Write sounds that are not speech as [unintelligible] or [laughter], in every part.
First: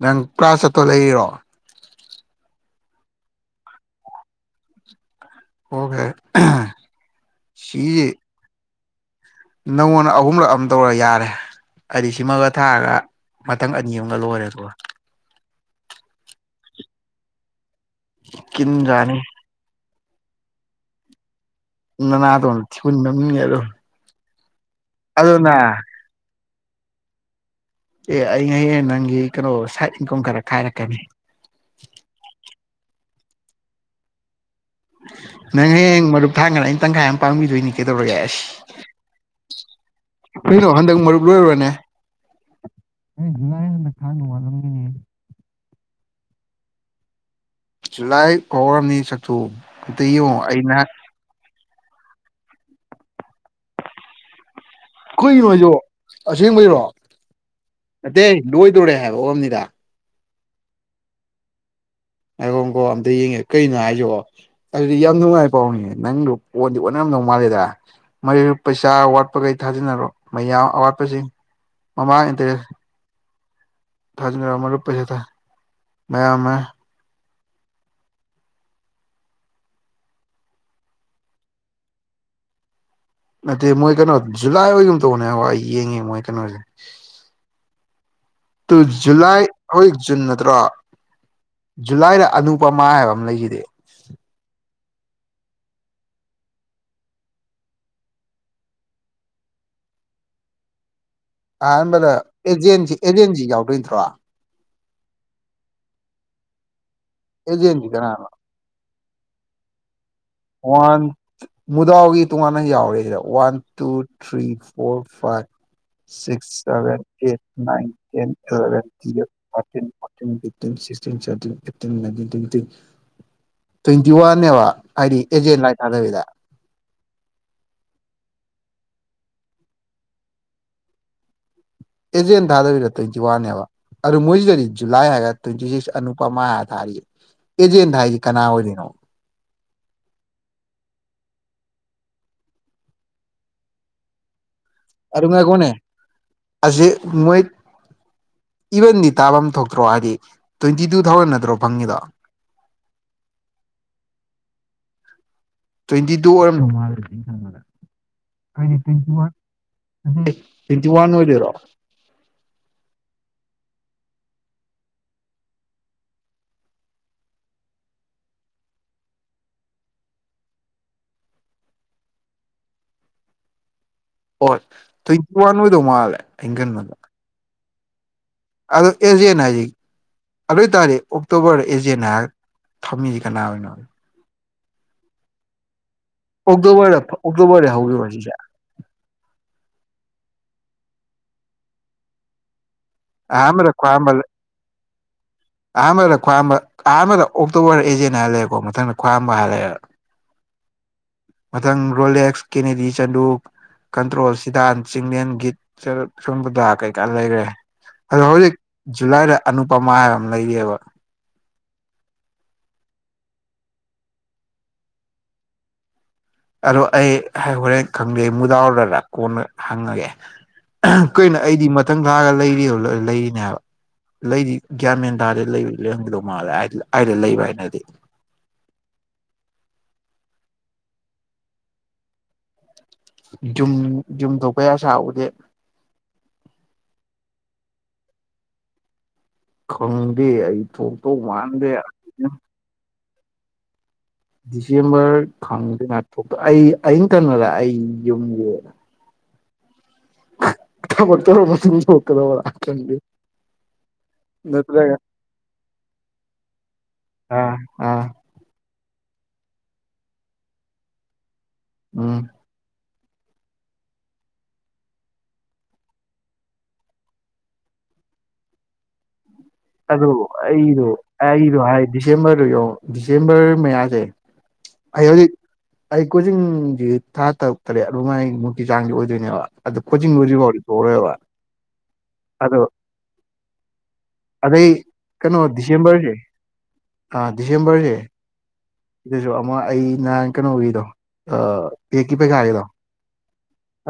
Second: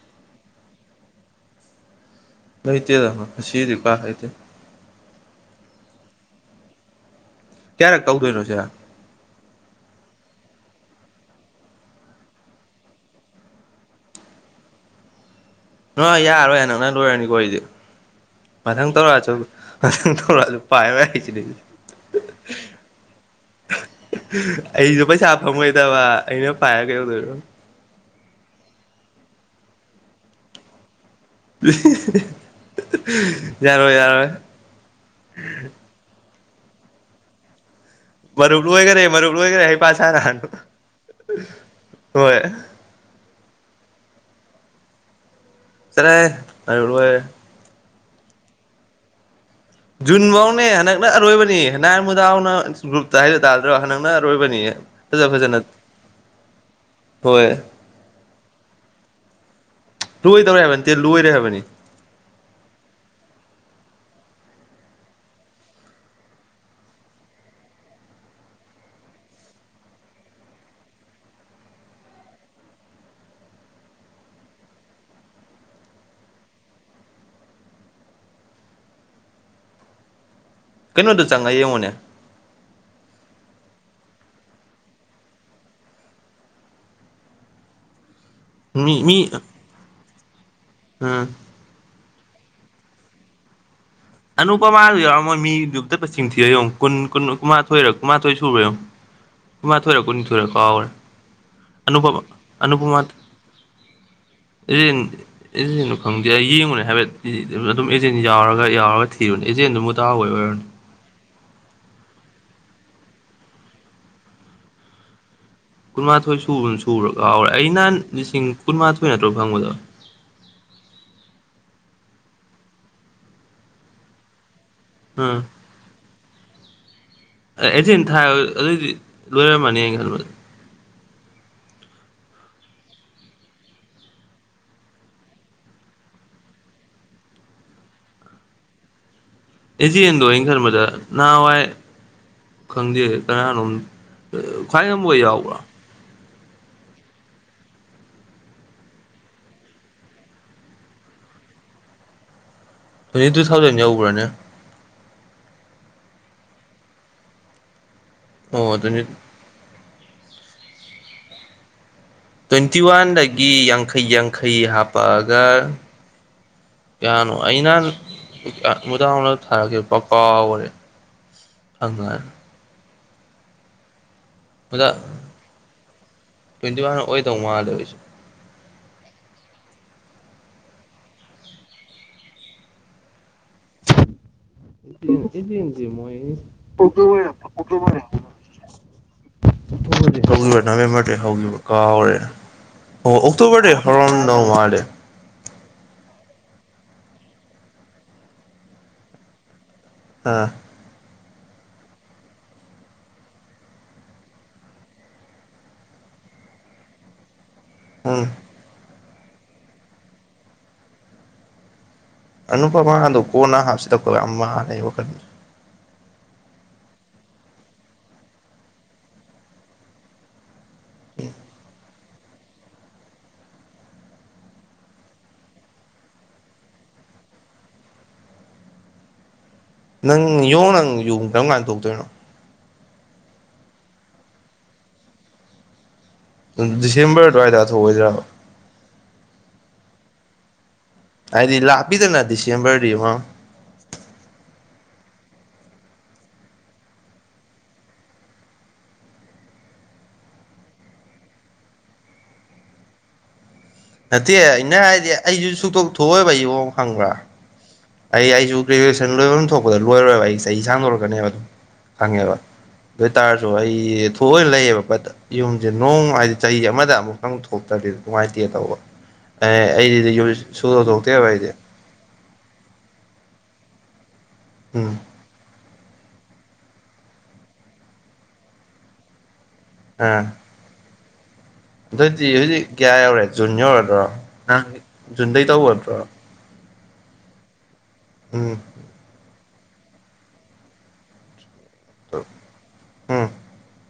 ꯅꯪ ꯀ꯭ꯂꯥꯁ ꯆꯠꯇꯧ ꯂꯩꯔꯤꯔꯣ ꯂꯩꯇꯦꯗ ꯉꯁꯤꯗꯤ ꯀ꯭ꯂꯥꯁ ꯂꯩꯇꯦ ꯑꯣꯀꯦ ꯀꯌꯔꯛ ꯇꯧꯗꯧꯢꯅꯣ ꯁꯤꯗ ꯅꯪꯉꯣꯟꯅ ꯑꯍꯨꯝꯂꯛꯑꯃ ꯇꯧꯔ ꯌꯥꯔꯦ ꯍꯥꯏꯗꯤ ꯁꯤꯃꯒ ꯊꯥꯔꯒ ꯃꯊꯪ ꯑꯅꯤ ꯑꯃꯒ ꯂꯣꯏꯔꯦ ꯑꯗꯨꯒ ꯅꯣꯏ ꯌꯥꯔꯔꯣꯏ ꯍꯟꯗꯛꯅ ꯂꯣꯏꯔꯅꯤ ꯑꯈꯣꯏꯗꯤ ꯃꯊꯪ ꯀꯤꯟꯖꯥꯅꯤ ꯇꯧꯔꯛꯑꯁꯨ ꯑꯗꯨꯝ ꯑꯗꯨꯝ ꯄꯥꯏꯔꯣꯏ ꯍꯥꯏꯁꯤꯗꯤ ꯅꯅꯥ ꯗꯣ ꯊꯤꯒꯨꯟꯗ ꯅꯝꯒꯦ ꯂꯥꯎ ꯑꯩꯁꯨ ꯄꯩꯁꯥ ꯐꯡꯉꯣꯏꯗꯕ ꯑꯩꯅ ꯄꯥꯏꯔ ꯀꯩꯗꯧꯗꯣꯏꯅꯣ ꯑꯦ ꯑꯩꯅ ꯍꯌꯦꯡ ꯅꯪꯒꯤ ꯀꯩꯅꯣ ꯁꯥꯏꯠ ꯏꯪꯈꯣꯝ ꯈꯔ ꯈꯥꯏꯔꯛꯀꯅꯤ ꯍꯦ ꯍꯦ ꯍꯦ ꯌꯥꯔꯣꯢ ꯌꯥꯔꯣꯏ ꯅꯪ ꯍꯌꯦꯡ ꯃꯔꯨꯞ ꯊꯥꯡꯒꯥꯟꯅꯗ ꯑꯩꯅ ꯇꯪꯈꯥꯏ ꯑꯃ ꯄꯥꯡꯕꯤꯗꯣꯏꯅꯤ ꯀꯩꯗꯧꯔꯒꯦ ꯑꯦꯁ ꯃꯔꯨꯞ ꯂꯣꯏꯈꯔꯦ ꯃꯔꯨꯞ ꯂꯣꯏꯈꯔꯦ ꯍꯩꯄꯥ ꯀꯩꯅꯣ ꯍꯟꯗꯛ ꯃꯔꯨꯞ ꯂꯣꯏꯔꯕꯅꯦ ꯂꯣꯢꯔꯦ [unintelligible] ꯆꯠꯔꯣꯍꯦ ꯃꯔꯨꯞ ꯂꯣꯏꯔꯦ ꯖꯨꯂꯥꯏ ꯑꯣ ꯅꯤ ꯁꯛꯊꯨ ꯖꯨꯟꯐꯧꯅꯦ ꯍꯟꯗꯛꯅ ꯑꯔꯣꯏꯕꯅꯤ ꯅꯍꯥꯟ ꯅꯥꯎꯅ ꯒ꯭ꯔꯨꯞꯇ ꯍꯥꯏꯗꯨ ꯇꯥꯗ꯭ꯔꯣ ꯍꯟꯗꯛꯅ ꯑꯔꯣꯏꯕꯅꯤ ꯐꯖ ꯀꯔꯤꯅꯣ ꯐꯖꯅ ꯍꯥꯏꯁꯤꯕꯣ ꯑꯁꯦꯡꯕꯩꯔꯣ ꯍꯣꯏ ꯅꯇꯦ ꯂꯣꯏꯗꯣꯔꯦ ꯍꯥꯏꯕ ꯑꯣꯏꯔꯝꯅꯤꯗ ꯂꯣꯏꯗꯧꯔꯦ ꯍꯥꯏꯕ ꯅꯠꯇꯦ ꯂꯣꯏꯔꯦ ꯍꯥꯏꯕꯅꯤ ꯉꯥꯏꯒꯣ ꯀꯣ ꯑꯝꯇ ꯌꯦꯡꯒꯦ ꯀꯩꯅꯣ ꯍꯥꯏꯁꯤꯕꯣ ꯑꯗꯨꯗꯤ ꯌꯥꯝ ꯅꯨꯡꯉꯥꯏ ꯄꯥꯎꯅꯦ ꯅꯪꯗꯣ ꯑꯣꯟꯗꯤ ꯑꯣꯟꯅꯔꯝꯗꯧ ꯃꯥꯜꯂꯤꯗ ꯃꯔꯨꯞ ꯄꯩꯁꯥ ꯑꯋꯥꯠꯄꯈꯩ ꯊꯥꯖꯤꯅꯔꯣ ꯃꯌꯥꯝ ꯑꯋꯥꯠꯄꯁꯤꯡ ꯃꯃꯥꯡꯗꯦ ꯊꯥꯖꯅꯔ ꯃꯔꯨꯞ ꯄꯩꯁ ꯊꯥ ꯃꯌꯥꯝꯅ ꯀꯩꯅꯣꯗ ꯆꯪꯉꯒ ꯌꯦꯡꯉꯨꯅꯦ ꯅꯠꯇꯦ ꯃꯣꯏ ꯀꯩꯅꯣ ꯖꯨꯂꯥꯏ ꯑꯣꯏꯒꯨꯝ ꯇꯧꯕꯅꯦ ꯉꯥꯏꯈꯣ ꯑꯩ ꯌꯦꯡꯉꯤꯒꯦ ꯃꯣꯏ ꯀꯩꯅꯣꯁꯤ ꯇꯨ ꯃꯤ ꯃꯤ ꯖꯨꯂꯥꯏ ꯍꯩꯖꯤꯛ ꯖꯨꯟ ꯅꯠꯇ꯭ꯔꯣ ꯎꯝ ꯖꯨꯂꯥꯏꯗ ꯑꯅꯨꯄꯃꯥ ꯍꯥꯏꯕ ꯑꯃ ꯂꯩꯁꯤꯗꯤ ꯑꯅꯨꯄꯥꯃꯥꯗꯣ ꯌꯥꯎꯔꯃꯣꯏ ꯃꯤ ꯗꯨꯃꯛꯇ ꯃꯁꯤꯡ ꯊꯤꯔ ꯌꯦꯡꯉꯣ ꯀꯨꯟ ꯀꯨꯟ ꯀꯨꯟꯃꯥꯊꯣꯏꯔꯣ ꯀꯨꯟꯃꯥꯊꯣꯏ ꯁꯨꯕ꯭ꯔ ꯌꯦꯡ ꯀꯨꯃꯥꯊꯣꯏꯔ ꯀꯨꯅꯤꯡꯊꯣꯏꯔ ꯀꯥꯎꯔꯦ ꯑꯍꯥꯟꯕꯗ ꯑꯦꯖꯦꯟꯖꯤ ꯑꯦꯖꯦꯟꯖꯤ ꯌꯥꯎꯗꯣꯏ ꯅꯠꯇ꯭ꯔꯣ ꯑꯦꯖꯦꯟ ꯑꯦꯖꯦꯟꯗꯣ ꯈꯪꯗꯦ ꯑꯩ ꯌꯦꯡꯉꯨꯅꯦ ꯍꯥꯏꯕꯦꯠ ꯑꯦꯖꯦꯟꯁꯤ ꯑꯗꯨꯝ ꯑꯦꯖꯦꯟ ꯀꯅꯥꯅꯣ ꯌꯥꯎꯔꯒ ꯌꯥꯎꯔꯒ ꯊꯤꯕꯅꯦ ꯑꯦꯖꯦꯟꯗꯨꯃ ꯇꯥꯍꯧꯕꯩ ꯑꯣꯏꯔꯝꯅꯤ ꯋꯥꯟ ꯃꯨꯗꯥꯎꯒꯤ ꯇꯣꯉꯥꯟꯅ ꯌꯥꯎꯔꯦꯁꯤꯗ one two three four five ꯀꯨꯟꯃꯥꯊꯣꯏ ꯁꯤꯛꯁ ꯁꯨꯕ꯭ꯔ ꯁꯚꯦꯟ ꯁꯨꯕ꯭ꯔꯥ ꯑꯦꯠ ꯀꯥꯎꯔꯦ ꯑꯩ ꯅꯥꯢꯟ ꯅꯍꯥꯟ ꯇꯦꯟ ꯂꯤꯁꯤꯡ ꯑꯦꯂꯚꯦꯟ ꯀꯨꯟꯃꯥꯊꯣꯏ ꯇꯨꯋꯦꯞ ꯅꯠꯇ꯭ꯔꯣ ꯐꯪꯕꯗꯣ ꯊꯔꯇꯤꯟ ꯐꯣꯔꯇꯤꯟ ꯐꯤꯞ ꯇꯦꯟꯇꯤꯁꯤꯁ ꯇꯤꯟꯁꯕꯇꯤꯟ ꯑꯦꯇꯤꯟ ꯅꯥꯏꯟꯇꯤꯟ ꯇꯣꯢꯟꯇꯤ ꯇꯣꯢꯟꯇꯤ ꯋꯥꯟꯅꯦꯕ ꯍꯥꯏꯗꯤ ꯑꯥ ꯑꯦꯖꯦꯟ ꯂꯥꯏ ꯊꯥꯗꯕꯤꯗ ꯑꯦꯖꯦꯟ ꯊꯥꯔ ꯑꯗꯨꯏꯗꯤ ꯂꯣꯏꯔ ꯃꯅꯤ ꯑꯩꯈꯟꯕꯗ ꯑꯦꯖꯦꯟ ꯊꯥꯗꯥꯥꯕꯤꯗ ꯇꯣꯢꯟꯇꯤ ꯋꯥꯟꯅꯦꯕ ꯑꯗꯣ ꯃꯣꯏꯁꯤꯗꯗꯤ ꯖꯨꯂꯥꯏ ꯍꯥꯏꯒ ꯇ꯭ꯋꯦꯟꯇꯤ ꯁꯤꯛꯁ ꯑꯅꯨꯄꯃꯥ ꯍꯥꯏ ꯊꯥꯔꯤ ꯑꯦꯖꯦꯟ ꯊꯥꯏꯖꯤ ꯀꯅꯥ ꯑꯣꯏꯔꯤꯅꯣ ꯑꯦꯖꯦꯟꯗꯣ ꯑꯩꯈꯟꯕꯗ ꯅꯍꯥꯋꯥꯏ ꯈꯪꯗꯦ ꯀꯅꯥꯅꯣꯝ ꯈ꯭ꯋꯥꯢꯌꯝꯕ ꯍꯣꯏ ꯌꯥꯎꯕ꯭ꯔꯣ ꯑꯥꯖꯦ ꯃꯣꯏ ꯏꯚꯟꯗꯤ ꯇꯥꯕꯝ ꯊꯣꯛꯇ꯭ꯔꯣ ꯍꯥꯏꯗꯤ ꯇ꯭ꯋꯦꯟꯇꯤ ꯇꯨ ꯊꯥꯎꯖꯟ ꯅꯠꯇ꯭ꯔꯣ ꯐꯪꯉꯤꯗꯣ ꯇ꯭ꯋꯦꯟꯇꯤꯇꯨ ꯊꯥꯎꯖꯟ ꯌꯧꯕ꯭ꯔꯅꯦ ꯇ꯭ꯋꯦꯟꯇꯤ ꯇꯨ ꯑꯣꯏꯔꯝꯗꯧ ꯃꯥꯜꯂꯦ ꯑꯩꯗꯤ ꯑꯣ ꯇ꯭ꯋꯦꯟꯇꯤ ꯇꯣꯢꯟꯇꯤꯋꯥꯟ ꯑꯩ ꯇ꯭ꯋꯦꯟꯇꯤ ꯋꯥꯟ ꯑꯣꯏꯗꯣꯢꯔꯣ ꯇ꯭ꯋꯦꯟꯇꯤ ꯋꯥꯟꯗꯒꯤ ꯌꯥꯡꯈꯩ ꯌꯥꯡꯈꯩ ꯍꯥꯞꯄꯛꯑꯒ ꯀꯌꯥꯅꯣ ꯑꯩ ꯅꯍꯥꯟ ꯑꯥ ꯃꯨꯗꯥꯥꯎꯟꯗ ꯊꯥꯔꯛꯈꯤꯕ ꯄ ꯀꯥꯎꯒ꯭ꯔꯦ ꯑꯉꯥꯟ ꯍꯣꯏ [unintelligible] ꯇ꯭ꯋꯦꯟꯇꯤ ꯋꯥꯟ ꯑꯣꯏꯗꯧ ꯃꯥꯜꯂꯦ ꯑꯩꯅ ꯇ꯭ꯋꯦꯟꯇꯤ ꯈꯟꯕꯗ ꯋꯥꯟ ꯑꯣꯏꯗꯧ ꯃꯥꯜꯂꯦ ꯑꯩꯁꯨ ꯑꯗꯣ ꯑꯦꯖꯦꯟ ꯅꯥꯏꯔꯤ ꯑꯗꯨ ꯑꯣꯏꯇꯥꯗꯤ ꯑꯣꯛꯇꯣꯕ꯭ꯔꯗ ꯑꯦꯖꯦꯟꯅꯦ ꯍꯥꯏꯔ ꯊꯝꯃꯤꯖꯤ ꯀꯅꯥ ꯑꯣꯢꯅꯣ ꯑꯦꯖꯦꯟ ꯗꯦ ꯃꯣꯏ ꯑꯣꯛꯇꯣꯕꯔꯗ ꯑꯣꯛꯇꯣꯕ꯭ꯔꯅꯦ ꯑꯣꯛꯇꯣꯕꯔꯗ ꯑꯣꯛꯇꯣꯕ꯭ꯔꯅꯦ ꯍꯧꯈꯤꯕ ꯁꯤꯁꯦ ꯍꯧꯈꯤꯕ ꯅꯕꯦꯝꯕ꯭ꯔꯗꯒꯤ ꯍꯧꯈꯤꯕ ꯀꯥꯎ ꯔꯦ ꯑꯣ ꯑꯍꯥꯟꯕꯗ ꯑꯣꯛꯇꯣꯕ꯭ꯔꯗꯩ ꯈ꯭ꯋꯥꯏꯔꯝꯕ ꯍꯧꯔꯝꯗꯧ ꯃꯥꯜꯂꯦ ꯑꯍꯥꯟꯕꯗ ꯈ꯭ꯋꯥꯝꯕ ꯑꯍꯥꯟꯕꯗ ꯑꯣꯛꯇꯣꯕ꯭ꯔ ꯑꯦꯖꯦꯟ ꯍꯥꯏ ꯂꯩꯀꯣ ꯃꯊꯪꯗ ꯈ꯭ꯋꯥꯝꯕ ꯍꯥ ꯂꯩꯔꯦ ꯑꯥ ꯃꯊꯪ ꯔꯣꯂꯦꯛꯁ ꯀꯦꯅꯦꯗꯤ ꯆꯅꯨ ꯀꯟꯇ꯭ꯔꯣꯜ ꯁꯤꯗꯥꯟ ꯆꯤꯡꯂꯦꯟ ꯒꯤꯠ [unintelligible] ꯀꯩꯀꯥ ꯂꯩꯔꯦ ꯑꯗꯣ ꯎꯝ ꯍꯧꯖꯤꯛ ꯖꯨꯂꯥꯏꯗ ꯑꯅꯨꯄꯃꯥ ꯍꯥꯏꯕ ꯑꯃ ꯂꯩꯔꯤꯑꯕ ꯑꯅꯨꯄꯥꯃꯥꯗꯣ ꯀꯣꯟꯅ ꯍꯥꯞꯁꯤꯗ [unintelligible] ꯑꯗꯣ ꯑꯩ ꯍꯣꯔꯦꯟ ꯈꯪꯗꯦ ꯃꯨꯗꯥꯎꯔꯔꯥ ꯀꯣꯟꯅ ꯍꯪꯉꯒꯦ ꯀꯩꯅꯣ ꯑꯩꯗꯤ ꯃꯊꯪ ꯊꯥꯒ ꯂꯩꯔꯤ ꯂꯩꯔꯤꯅꯦ ꯍꯥꯏꯕ ꯂꯩꯗꯤ ꯒ꯭ꯌꯥꯟ ꯃꯦꯟꯇꯥꯗꯦ ꯂꯩ [unintelligible] ꯂꯩꯕ ꯍꯥꯏꯅꯗꯤ ꯫ [inaudible] ꯅꯪ ꯌꯣꯡ ꯅꯪ ꯌꯨꯝ ꯀꯔꯝ ꯀꯥꯟ ꯊꯣꯛꯇꯣꯏꯅꯣ ꯨꯖꯨꯝ ꯌꯨꯝ ꯊꯣꯛꯄꯩ ꯑꯁꯥ ꯎꯗꯦ ꯎꯝ ꯗꯤꯁꯦꯝꯕ꯭ꯔ ꯑꯗꯨꯋꯥꯏꯗ ꯊꯣꯛꯑꯣꯏꯗ꯭ꯔꯥꯕ ꯈꯪꯗꯦ ꯑꯩ ꯊꯣꯛ ꯍꯥꯏꯗꯤ ꯂꯥꯞꯄꯤꯗꯅ ꯗꯤꯁꯦꯝꯕ꯭ꯔꯗꯤ ꯃ ꯗꯤꯁꯦꯝꯕ꯭ꯔ ꯈꯪꯗꯦ ꯉꯥꯏꯈꯣ ꯑꯝꯇꯥ ꯑꯩ ꯑꯩꯌꯤꯡ ꯀꯅꯣꯗ ꯑꯩ ꯌꯨꯝꯒꯤ [inaudible] ꯊꯕꯛ ꯇꯧꯔꯕ ꯌꯨꯝꯊꯣꯛꯇꯅꯕ ꯈꯪꯗꯦ ꯅꯠꯇꯦ ꯑꯩꯅ ꯅꯠꯇ꯭ꯔꯒ ꯍꯥꯏꯗꯤ ꯑꯩꯁꯨ ꯁꯨꯛꯇꯣꯛ ꯊꯣꯛꯑꯣꯏꯕ ꯌꯣꯡ ꯈꯪꯕ꯭ꯔꯥ ꯑꯥ ꯑꯥ ꯑꯩ ꯑꯩꯖꯨ ꯒ꯭ꯔꯦꯖꯨꯑꯦꯁꯟ ꯂꯣꯏꯕꯝ ꯊꯣꯛꯄꯗꯣ ꯂꯣꯏꯔꯣꯏꯕ ꯑꯩ ꯆꯍꯤ ꯁꯥꯡꯗꯣꯔꯛꯀꯅꯦꯕ ꯎꯝ ꯈꯪꯉꯦꯕ ꯑꯗꯨ ꯑꯣꯏꯇꯥꯔꯖꯨ ꯑꯩ ꯊꯣꯛꯑꯣꯏꯅ ꯂꯩꯌꯦꯕ ꯕꯠ ꯌꯨꯝꯖꯦ ꯅꯣꯡ ꯍꯥꯏꯗꯤ ꯆꯍꯤ ꯑꯃꯗ ꯑꯃꯨꯛꯇꯪ ꯊꯣꯛꯇꯗꯤ ꯅꯨꯡꯉꯥꯏꯇꯦ ꯇꯧꯕ ꯑꯦ ꯑꯗꯨ ꯑꯩꯗꯤ ꯌꯨꯝ ꯁꯨꯊꯣꯛ ꯑꯩꯗꯨ ꯊꯣꯛꯇꯦꯕ ꯑꯩꯗꯤ ꯑꯩꯗꯨ ꯍꯥꯏ ꯗꯤꯁꯦꯝꯕ꯭ꯔ ꯌꯧ ꯗꯤꯁꯦꯝꯕ꯭ꯔ ꯃꯌꯥꯖꯦ ꯎꯝ ꯑꯩ ꯍꯧꯖꯤꯛ ꯑꯩ ꯀꯣꯆꯤꯡꯖꯤ ꯊꯥ ꯇꯔꯨꯛ ꯇꯔꯦꯠ ꯑꯗꯨꯃꯥꯏ ꯃꯨꯛꯀꯤ ꯆꯥꯡꯗꯤ ꯑꯣꯏꯗꯣꯏꯅꯦꯕ ꯑꯗꯨ ꯀꯣꯆꯤꯡ ꯑꯥ ꯂꯣꯏꯗ꯭ꯔꯤꯕꯥꯎꯗꯤ ꯊꯣꯛꯑꯔꯣꯏꯕ ꯑꯗꯨꯑꯣꯏꯗꯤ ꯑꯗꯣ ꯍꯧꯖꯤꯛ ꯀꯌꯥ ꯌꯧꯔꯦ ꯖꯨꯟ ꯌꯧꯔꯗ꯭ꯔꯣ ꯅꯪ ꯑꯗꯩ ꯀꯩꯅꯣ ꯖꯨꯟꯗꯩ ꯇꯧꯒꯗ꯭ꯔꯣ ꯗꯤꯁꯦꯝꯕ꯭ꯔꯖꯦ ꯑꯥ ꯗꯤꯁꯦꯝꯕ꯭ꯔꯖꯦ ꯎꯝ ꯁꯤꯗꯖꯨ ꯑꯃ ꯑꯩ ꯅꯍꯥꯟ ꯀꯩꯅꯣꯒꯤꯗꯣ ꯑꯥ ꯄꯦꯛꯀꯤ ꯄꯩꯈꯥꯒꯤꯗꯣ ꯎꯝ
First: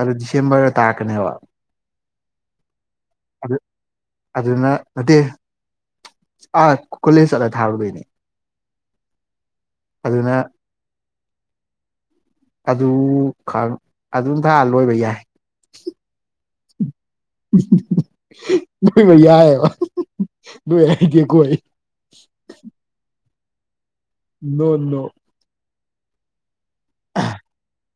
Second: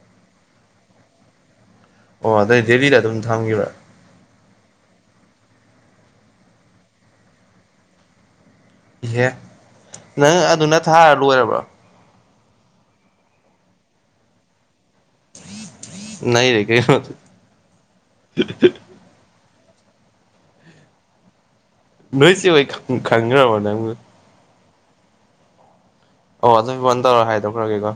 ꯑꯗꯨ ꯗꯤꯁꯦꯝꯕ꯭ꯔꯗ ꯇꯥꯔꯛꯀꯅꯦꯕ ꯑꯣ ꯑꯗꯩ ꯗꯦꯜꯂꯤꯗ ꯑꯗꯨꯝ ꯑꯗꯨ ꯊꯝꯒꯤꯕ꯭ꯔꯥ ꯑꯗꯨꯅ ꯅꯠꯇꯦ ꯑꯥ ꯀꯣꯂꯦꯖ ꯆꯠꯂꯒ ꯊꯥꯔꯨꯗꯣꯏꯅꯦ ꯏꯍꯦ ꯅꯪ ꯑꯗꯨꯅ ꯊꯥꯔ ꯂꯣꯏꯔꯕ꯭ꯔꯣ ꯑꯗꯨ ꯈꯪ ꯑꯗꯨꯝ ꯊꯥ ꯂꯣꯏꯕ ꯌꯥꯏ ꯅꯩꯔꯦ ꯀꯩꯅꯣ [unintelligible] ꯅꯩꯕ ꯌꯥꯏꯌꯦꯕ [unintelligible] ꯅꯣꯏ ꯍꯩꯒꯦꯀꯣ ꯑꯩ ꯅꯣꯏꯆꯦꯍꯣꯏ ꯈꯪ ꯈꯪꯒ꯭ꯔꯕꯣ ꯅꯪꯕꯨ ꯅꯣꯅꯣ ꯑꯣ ꯑꯗꯨ ꯐꯣꯟ ꯇꯧꯔꯒ ꯍꯥꯏꯗꯣꯛꯈ꯭ꯔꯒꯦꯀꯣ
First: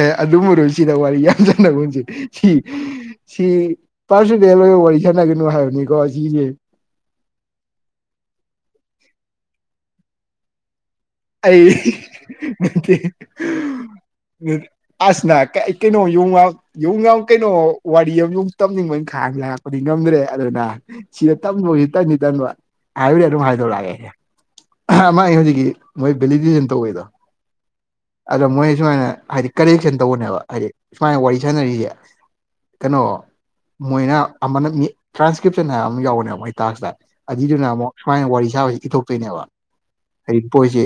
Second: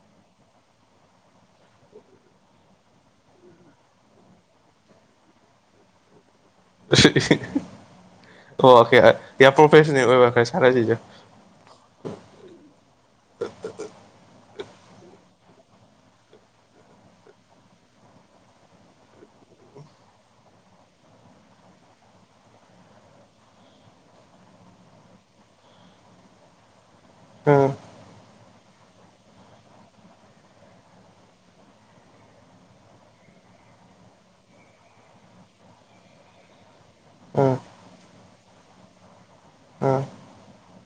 ꯑꯦ ꯑꯗꯨꯝꯃꯔꯣꯏ ꯁꯤꯗ ꯋꯥꯔꯤ ꯌꯥꯝ ꯁꯥꯟꯅꯒꯨꯝꯖꯤ ꯁꯤ ꯁꯤ ꯄꯔꯁꯨꯅꯦꯜ ꯑꯣꯕ ꯋꯥꯔꯤ ꯁꯥꯟꯅꯒꯅꯨ ꯍꯥꯏꯕꯅꯤꯀꯣ ꯁꯤꯖꯦ [unintelligible] ꯑꯣꯀꯦ ꯌꯥꯝ ꯄ꯭ꯔꯣꯐꯦꯁꯟꯅꯦꯜ ꯑꯣꯏꯕ ꯈꯔ ꯁꯥꯟꯅꯁꯤꯁꯦ ꯑꯩ [unintelligible] ꯑꯁꯅ ꯀꯩ ꯀꯩꯅꯣ ꯌꯣꯡꯅꯥꯎ ꯌꯣꯡꯅꯥꯎ ꯀꯩꯅꯣ ꯋꯥꯔꯤ ꯑꯃꯌꯧ ꯇꯝꯅꯤꯡꯕꯅꯤ ꯈꯥꯡ ꯂꯥꯛꯄꯅꯤ ꯉꯝꯗ꯭ꯔꯦ ꯑꯗꯨꯅ ꯁꯤꯗ ꯇꯝꯂꯣꯏ ꯇꯟꯗꯤ ꯇꯟꯕ ꯍꯥꯏꯕꯅꯤ ꯑꯗꯨꯝ ꯍꯥꯏꯗꯣꯔꯛꯑꯒꯦ ꯑꯍꯥ ꯃꯥꯏ ꯍꯧꯖꯤꯛꯀꯤ ꯃꯣꯏ ꯚꯦꯂꯤꯗꯤꯁꯟ ꯇꯧꯕꯩꯗꯣ ꯎꯝ ꯑꯗꯣ ꯃꯣꯏ ꯁꯨꯃꯥꯏꯅ ꯍꯥꯏꯗꯤ ꯀꯔꯦꯛꯁꯟ ꯇꯧꯕꯅꯦꯕ ꯍꯥꯏꯗꯤ ꯁꯨꯃꯥꯏꯅ ꯋꯥꯔꯤ ꯁꯥꯟꯅꯔꯤꯖꯦ ꯀꯩꯅꯣ ꯃꯣꯏꯅ ꯑꯃꯅ ꯃꯤ ꯇ꯭ꯔꯥꯟꯁꯀ꯭ꯔꯤꯞꯁꯟ ꯍꯥꯏ ꯑꯃ ꯌꯥꯎꯕꯅꯦꯕ ꯃꯣꯏ ꯇꯥꯛꯁꯇ ꯎꯝ ꯑꯗꯨꯏꯗꯨꯅ ꯑꯃꯨꯛ ꯁꯨꯃꯥꯏꯅ ꯋꯥꯔꯤ ꯁꯥꯕꯁꯤ ꯏꯊꯣꯛꯇꯣꯏꯅꯦꯕ ꯑꯣ ꯑꯣꯏꯁꯤ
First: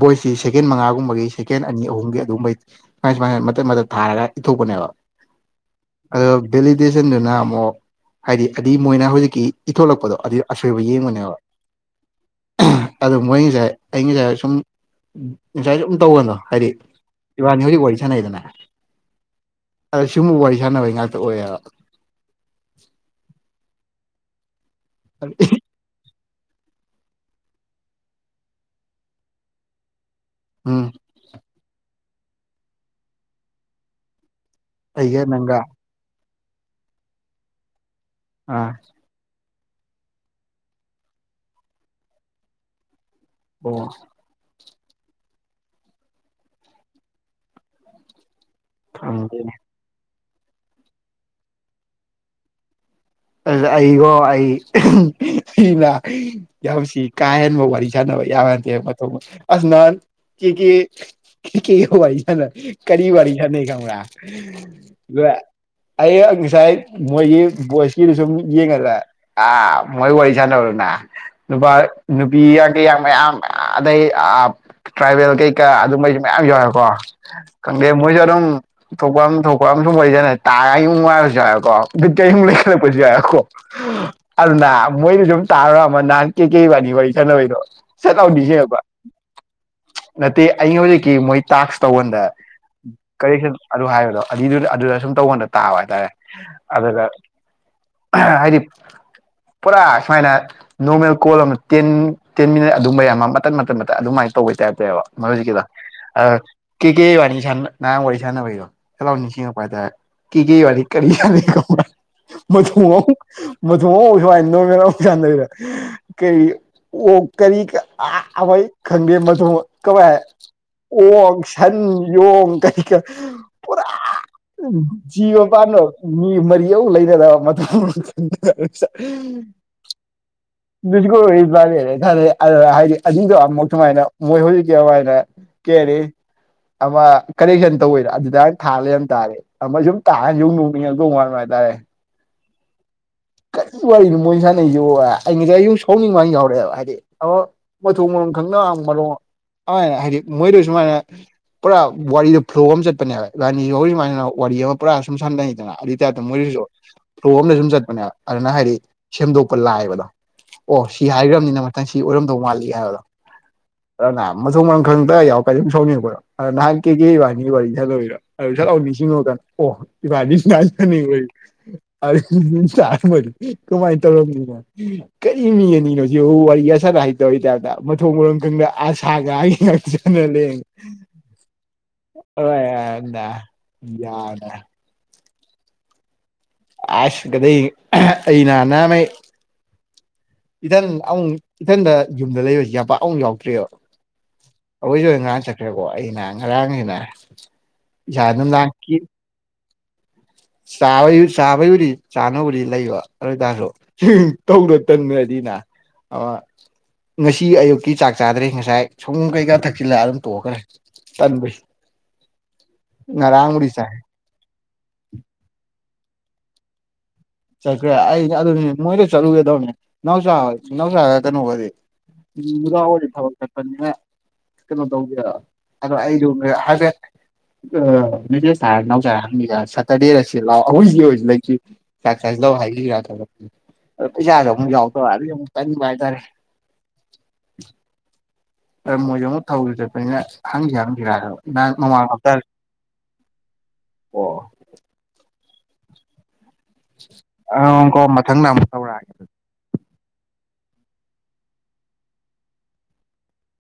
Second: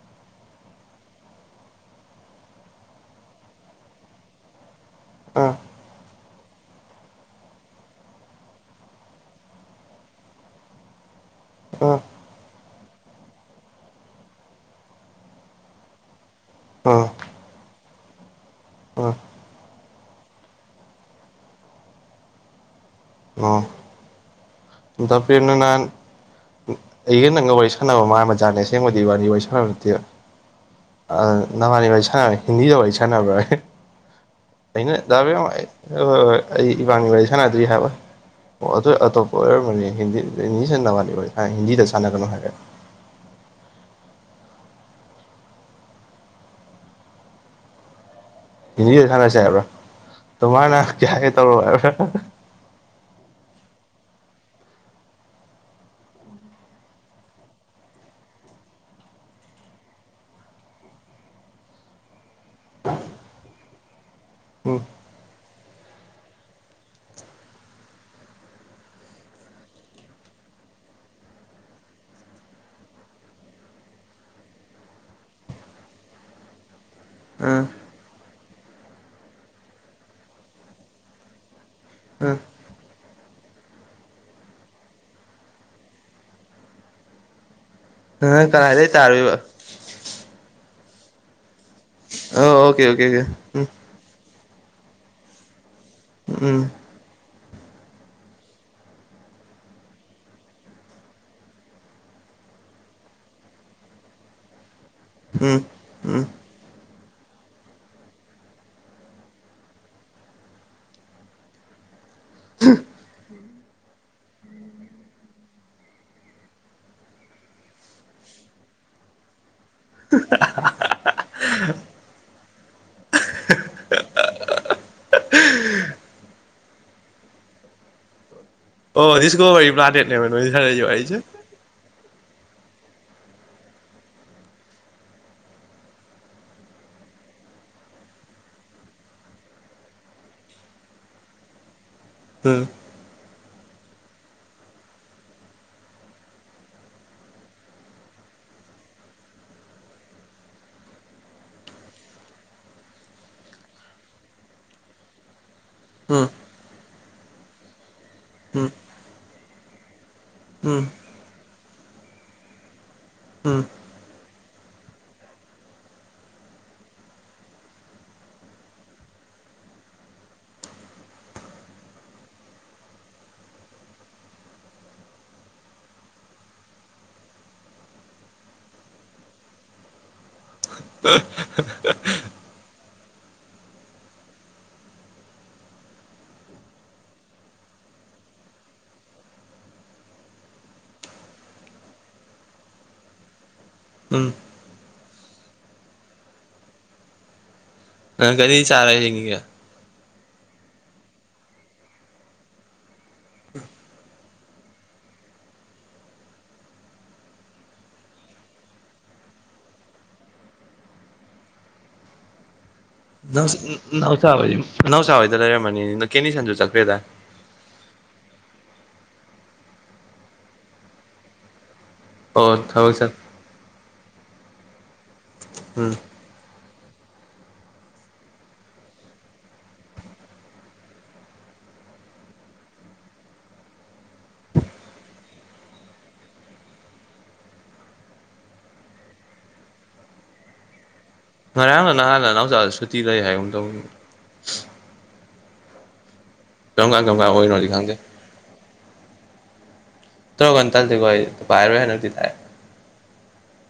ꯚꯣꯏꯁꯁꯤ ꯁꯦꯀꯦꯟ ꯃꯉꯥꯒꯨꯝꯕꯒꯤ ꯁꯦꯀꯦꯟ ꯑꯅꯤ ꯑꯍꯨꯝꯒꯤ ꯑꯗꯨꯒꯨꯝꯕꯒꯤ ꯁꯨꯃꯥꯏ ꯁꯨꯃꯥꯏꯅ ꯃꯇꯠ ꯃꯇꯠ ꯊꯥꯔꯒ ꯏꯊꯣꯛꯄꯅꯦꯕ ꯑꯣ ꯑꯗꯣ ꯚꯦꯂꯤꯗꯦꯁꯟꯗꯨꯅ ꯑꯃꯨꯛ ꯍꯥꯏꯗꯤ ꯑꯗꯤ ꯃꯣꯏꯅ ꯍꯧꯖꯤꯛꯀꯤ ꯏꯊꯣꯂꯛꯄꯗꯣ ꯑꯗꯨ ꯑꯁꯣꯏꯕ ꯌꯦꯡꯉꯕꯅꯦꯕ [unintelligible] ꯑꯩ ꯉꯁꯥꯏ ꯁꯨꯝ ꯑꯦꯟꯖꯥꯏ ꯁꯨꯝ ꯇꯧꯕꯗꯣ ꯍꯥꯏꯗꯤ ꯎꯝ ꯏꯕꯅꯤ ꯍꯧꯖꯤꯛ ꯋꯥꯔꯤ ꯁꯥꯅꯩꯗꯅ ꯎꯝ ꯑꯗ ꯁꯨꯝꯕ ꯋꯥꯔꯤ ꯁꯥꯟꯅꯕꯩ ꯉꯥꯛꯇ ꯑꯣꯏꯌꯦꯕ ꯑꯣ ꯗꯥ ꯄ꯭ꯔꯦꯝ ꯅꯪ ꯅꯥꯟ ꯑꯩꯒ ꯅꯪꯒ ꯋꯥꯔꯤ ꯁꯥꯟꯅꯕ ꯃꯥꯟꯕ ꯖꯥꯠꯅꯦ ꯑꯁꯦꯡꯕꯗꯤ ꯏꯕꯥꯅꯤ ꯋꯥꯔꯤ ꯁꯥꯟꯅꯕ ꯅꯠꯇꯦ ꯎꯝ ꯑꯥ ꯅꯕꯥꯟꯅꯤ ꯋꯥꯔꯤ ꯁꯥꯟꯅꯕ ꯍꯤꯟꯗꯤꯗ ꯋꯥꯔꯤ ꯁꯥꯟꯅꯕ꯭ꯔꯥ ꯑꯩꯅ ꯑꯩꯒ ꯗꯥꯕꯦꯝ ꯅꯪꯒ ꯑꯥ ꯑꯩ ꯏꯕꯥꯅꯤ ꯋꯥꯔꯤ ꯁꯥꯟꯅꯗ꯭ꯔꯤ ꯍꯥꯏꯕ ꯑꯣ ꯑꯥ ꯑꯗꯨ ꯑꯇꯣꯞ ꯍꯣꯏ ꯑꯣꯏꯔꯝꯃꯅꯤ ꯍꯤꯟꯗꯤ ꯍꯤꯟꯗꯤ ꯁꯥꯟꯅ ꯋꯥꯔꯤ ꯍꯣꯏ ꯍꯤꯟꯗꯤꯗ ꯁꯥꯟꯅꯒꯅꯨ ꯍꯥꯏꯔꯦ ꯑꯣ ꯍꯤꯟꯗꯤꯗ ꯁꯥꯟꯅꯁꯦ ꯈꯪꯗꯦꯅꯦ ꯍꯥꯏꯕ꯭ꯔꯥ ꯇꯨꯝꯍꯔ ꯅꯥꯝ ꯀꯤꯌꯥꯍꯦ ꯇꯧꯔꯣ ꯍꯥꯏꯕ꯭ꯔꯥ ꯑ ꯑꯩꯒꯣ ꯑꯩ ꯁꯤꯅ ꯌꯥꯝꯁꯤ ꯀꯥ ꯍꯦꯟꯕ ꯋꯥꯔꯤ ꯁꯥꯟꯅꯕ [unintelligible] ꯀꯔꯤ ꯋꯥꯔꯤ ꯁꯥꯅꯩ ꯈꯪꯕ꯭ꯔꯥ ꯎꯝ [unintelligible] ꯑꯩꯅ ꯉꯁꯥꯏ ꯃꯣꯏꯒꯤ ꯕꯣꯏꯁ [unintelligible] ꯃꯌꯥꯝ ꯑꯥꯗꯩ ꯑꯥ ꯇ꯭ꯔꯥꯏꯕꯦꯜ ꯀꯩꯀꯥ ꯑꯗꯨꯝꯕꯩꯁꯨ ꯃꯌꯥꯝ ꯌꯥꯎꯋꯦꯕꯀꯣ ꯎꯝ ꯈꯪꯗꯦ ꯃꯣꯏꯖꯨ ꯑꯗꯨꯝ ꯊꯣꯛꯄꯝ ꯊꯣꯛꯄꯝ ꯑꯃ ꯁꯨꯝ ꯋꯥꯔꯤ ꯁꯥꯅꯩ ꯎꯝ [unintelligible] [unintelligible] ꯑꯗꯨꯅ ꯃꯣꯏꯗ ꯁꯨꯝ ꯇꯥꯔꯨꯔ ꯅꯍꯥꯟ ꯀꯦꯀꯦ ꯏꯕꯥꯅꯤ ꯋꯥꯔꯤ ꯁꯅꯥꯕꯩꯗꯣ ꯅꯪꯅ ꯀꯔꯥꯏꯗꯩꯩ ꯇꯔꯨꯏꯕ ꯇꯦ ꯑꯩꯉꯣꯟꯗꯒꯤ ꯃꯣꯏ ꯇꯥꯛꯁ ꯇꯧꯍꯟꯗ ꯑꯣ ꯑꯣꯀꯦ ꯑꯣꯀꯦ ꯑꯣꯀꯦ ꯀꯔꯦꯛꯁꯟ ꯎꯝ ꯑꯗꯨ ꯍꯥꯏꯔꯒ ꯒꯤ ꯑꯗꯨꯗ ꯁꯨꯝ ꯇꯧꯉꯣꯟꯗ ꯇꯥꯕ ꯍꯥꯏꯇꯥꯔꯦ ꯎꯝ ꯑꯗꯨꯒ ꯑꯍꯥ ꯍꯥꯏꯗꯤ ꯄꯨꯔꯥ ꯁꯨꯃꯥꯏꯅ ꯅꯣꯔꯃꯦꯜ ꯀꯣꯜ ꯑꯃ ꯇꯦꯟ ꯇꯦꯟ ꯃꯤꯅꯠ ꯑꯗꯨꯝꯕꯌꯥꯝ ꯑꯃ ꯃꯇꯠ ꯃꯇꯠ ꯑꯗꯨꯃꯥꯏꯅ ꯇꯧꯕꯩ ꯇꯥꯏꯞꯅꯦꯕ ꯎꯝ ꯃꯔꯨꯖꯤꯀꯤꯗꯣ ꯎꯝ ꯑꯥ ꯀꯦꯀꯦ ꯋꯥꯅꯤ ꯁꯥꯟꯅ ꯅꯍꯥꯟ ꯋꯥꯔꯤ ꯁꯥꯟꯅꯕꯩꯗꯣ ꯁꯠ ꯂꯥꯎ ꯅꯤꯡꯁꯤꯡꯉꯛꯄ ꯍꯥꯏꯇꯔꯦ ꯀꯦꯀꯦ ꯋꯔꯤ ꯀꯔꯤ ꯁꯥꯟꯅꯩꯅꯣ [unintelligible] ꯑꯣ ꯀꯔꯤ ꯑꯥ ꯑꯩꯈꯣꯏ ꯈꯪꯗꯦ ꯃꯊꯣꯡ ꯀꯃꯥꯏ ꯍꯥꯏ ꯑꯣꯛ ꯁꯟ ꯌꯣꯡ ꯀꯔꯤ ꯀꯥꯔ ꯄꯨꯔꯥ ꯖꯤꯕ ꯄꯥꯟꯕ ꯃꯤ ꯃꯔꯤ ꯑꯃꯨꯛ ꯂꯩꯅꯗꯕ ꯃꯊꯪꯡ ꯃꯔꯤ ꯆꯠꯂꯤ [unintelligible] ꯑꯥ ꯍꯥꯏꯗꯤ ꯑꯅꯤꯗꯣ ꯃꯧꯁꯨꯃꯥꯏꯅ ꯃꯣꯏ ꯃꯔꯤꯒꯤ ꯑꯗꯨꯃꯥꯏꯅ ꯀꯦꯜꯂꯤ [unintelligible] ꯂꯛꯑꯦ ꯎꯝ ꯀꯔꯤ ꯋꯥꯔꯤꯅꯣ ꯃꯣꯏ ꯁꯥꯅꯩꯁꯤꯕꯣ ꯑꯩ ꯉꯁꯥꯏ ꯌꯨꯝ ꯁꯥꯎꯅꯤꯡꯉ ꯌꯥꯎꯔꯛꯑꯦꯕ ꯍꯥꯏꯗꯤ ꯃꯊꯣꯡ [unintelligible] ꯄꯨꯔꯥ ꯋꯥꯔꯤꯗꯣ ꯐ꯭ꯂꯣ ꯑꯃ ꯆꯠꯄꯅꯦꯕ ꯏꯕꯥꯅꯤ ꯍꯧꯔꯤꯃꯥꯏꯅ ꯋꯥꯔꯤ ꯑꯃ ꯄꯨꯔꯥ ꯁꯨꯝ ꯁꯥꯟꯅꯩꯗꯅ ꯑꯗꯨ ꯇꯥꯏꯞꯇ ꯎꯝ ꯃꯣꯏ ꯐ꯭ꯂꯣ ꯑꯃꯗꯤ ꯆꯠꯄꯅꯦꯕ ꯑꯗꯨꯅ ꯎꯝ ꯍꯥꯏꯗꯤ ꯁꯦꯝꯗꯣꯛꯄ ꯂꯥꯏꯕꯗꯣ ꯎꯝ ꯑꯣ ꯁꯤ ꯍꯥꯏꯈ꯭ꯔꯕꯅꯤꯅ ꯃꯊꯪ ꯁꯤ ꯑꯣꯏꯔꯝꯗꯧ ꯃꯥꯜꯂꯤ ꯍꯥꯏꯕꯗꯣ ꯎꯝ ꯃꯊꯣꯡ ꯃꯔꯝ ꯈꯪꯗ ꯌꯥꯎꯀ ꯑꯗꯨꯝ ꯁꯧꯅꯤꯡ ꯉꯛꯄꯗꯣ ꯅꯍꯥꯟ ꯀꯦꯀꯦ ꯏꯕꯥꯅꯤ ꯋꯥꯔꯤ ꯁꯅꯕꯩꯗꯣ [unintelligible] ꯀꯃꯥꯏꯅ ꯇꯧꯔꯕꯝꯅꯤꯅꯣ ꯀꯔꯤ ꯃꯤ ꯍꯥꯏꯅꯤꯅꯣꯖꯤꯛꯕꯨ ꯋꯥꯔꯤ ꯑꯁꯥꯗ ꯍꯥꯏꯇꯧꯔꯤ ꯇꯥꯏꯞꯇ ꯃꯊꯣꯡ ꯃꯔꯝ ꯈꯪꯗ ꯑꯁꯥꯒ ꯌꯥꯝ ꯆꯥꯟꯅ ꯂꯩ [unintelligible] [unintelligible] [unintelligible] ꯏꯊꯟ ꯑꯃꯨꯛ ꯏꯊꯟꯗ ꯌꯨꯝꯗ ꯂꯩꯕꯁꯤ ꯌꯥꯄꯥꯛ ꯑꯃꯨꯛ ꯌꯥꯎꯗ꯭ꯔꯦꯑꯕ ꯎꯝ ꯑꯩꯈꯣꯏꯁꯨ ꯉꯔꯥꯡ ꯆꯠꯈ꯭ꯔꯦꯀꯣ ꯑꯩꯅ ꯉꯔꯥꯡꯁꯤꯅ ꯏꯁꯥ ꯅꯪ ꯀꯔꯤ ꯆꯥꯔ ꯅꯨꯡꯉꯥꯏꯀꯤ ꯍꯤꯡꯉꯤꯒꯦ ꯆꯥꯕ ꯆꯥꯕꯩꯕꯨꯗꯤ ꯆꯥꯅꯕꯕꯨꯗꯤ ꯂꯩꯕ ꯑꯗꯨ ꯑꯣꯏꯇꯥꯔꯁꯨ ꯇꯧꯗꯣ ꯇꯟꯗ꯭ꯔꯗꯤ ꯑꯥ ꯉꯁꯤ ꯑꯌꯨꯛꯀꯤ ꯆꯥꯛ ꯆꯥꯗ꯭ꯔꯤ ꯉꯁꯥꯏ ꯁꯣꯒꯣꯝ ꯀꯩꯀꯥ ꯊꯛꯆꯜꯂꯒ ꯑꯗꯨꯝ ꯇꯣꯛꯑꯈ꯭ꯔꯦ ꯇꯟꯕꯁꯤ ꯅꯪꯁꯨ ꯅꯥꯎꯆ ꯅꯥꯎꯆꯍꯣꯏꯗ ꯂꯩꯔꯝꯃꯅꯤ ꯀꯦꯕꯤꯁꯟꯍꯣꯏꯁꯨ ꯆꯠꯈ꯭ꯔꯦꯗ ꯆꯠꯈ꯭ꯔꯦ ꯑꯩ ꯑꯗꯨꯅꯤ ꯃꯣꯏꯗ ꯆꯠꯂꯨꯒꯦ ꯇꯧꯕꯅꯤ ꯅꯥꯎꯆꯥ ꯅꯥꯎꯆꯥ ꯅꯠꯇꯅ ꯋꯥꯔꯤ ꯑꯣ ꯎꯝ ꯅꯨꯒꯥꯥ ꯑꯣꯏꯗꯤ ꯆꯠ ꯊꯕꯛ ꯆꯠꯄꯅꯤꯅ ꯀꯩꯅꯣ ꯇꯧꯗꯦꯕ ꯎꯝ [unintelligible] ꯃꯦꯁꯦꯁ ꯊꯥꯔ ꯅꯥꯎꯆꯗ ꯍꯪꯁꯤꯔ ꯁꯦꯇꯔꯗꯦꯗ ꯁꯤꯗ ꯂꯛꯑꯣ ꯑꯩꯈꯣꯏꯆꯦ ꯑꯣꯏꯁꯨ ꯂꯩꯇ꯭ꯔꯤ ꯆꯛ ꯆꯁꯤꯂꯥꯎ ꯍꯥꯏꯔꯗꯤ ꯊꯣꯛꯂꯛꯄꯅꯦ [unintelligible] ꯃꯣꯖꯨ ꯑꯃꯨꯛ ꯊꯕꯛ ꯆꯠꯄꯅꯤꯅ ꯍꯪꯅꯤꯉꯝ ꯉꯔꯥꯡꯂ ꯅꯍꯥꯟꯂ ꯅꯥꯎꯆꯥ ꯁꯨꯇꯤ ꯂꯩ ꯍꯥꯏꯒꯨꯝ ꯇꯧꯕꯅꯤ [unintelligible] ꯀꯔꯝ ꯀꯥꯟ ꯀꯔꯝ ꯀꯥꯟ ꯑꯣꯏꯔꯤꯅꯣꯗꯤ ꯑꯥ ꯈꯪꯗꯦ ꯀꯣ ꯃꯊꯪ ꯑꯃꯨꯛ ꯇꯧꯔꯒꯦ [unintelligible]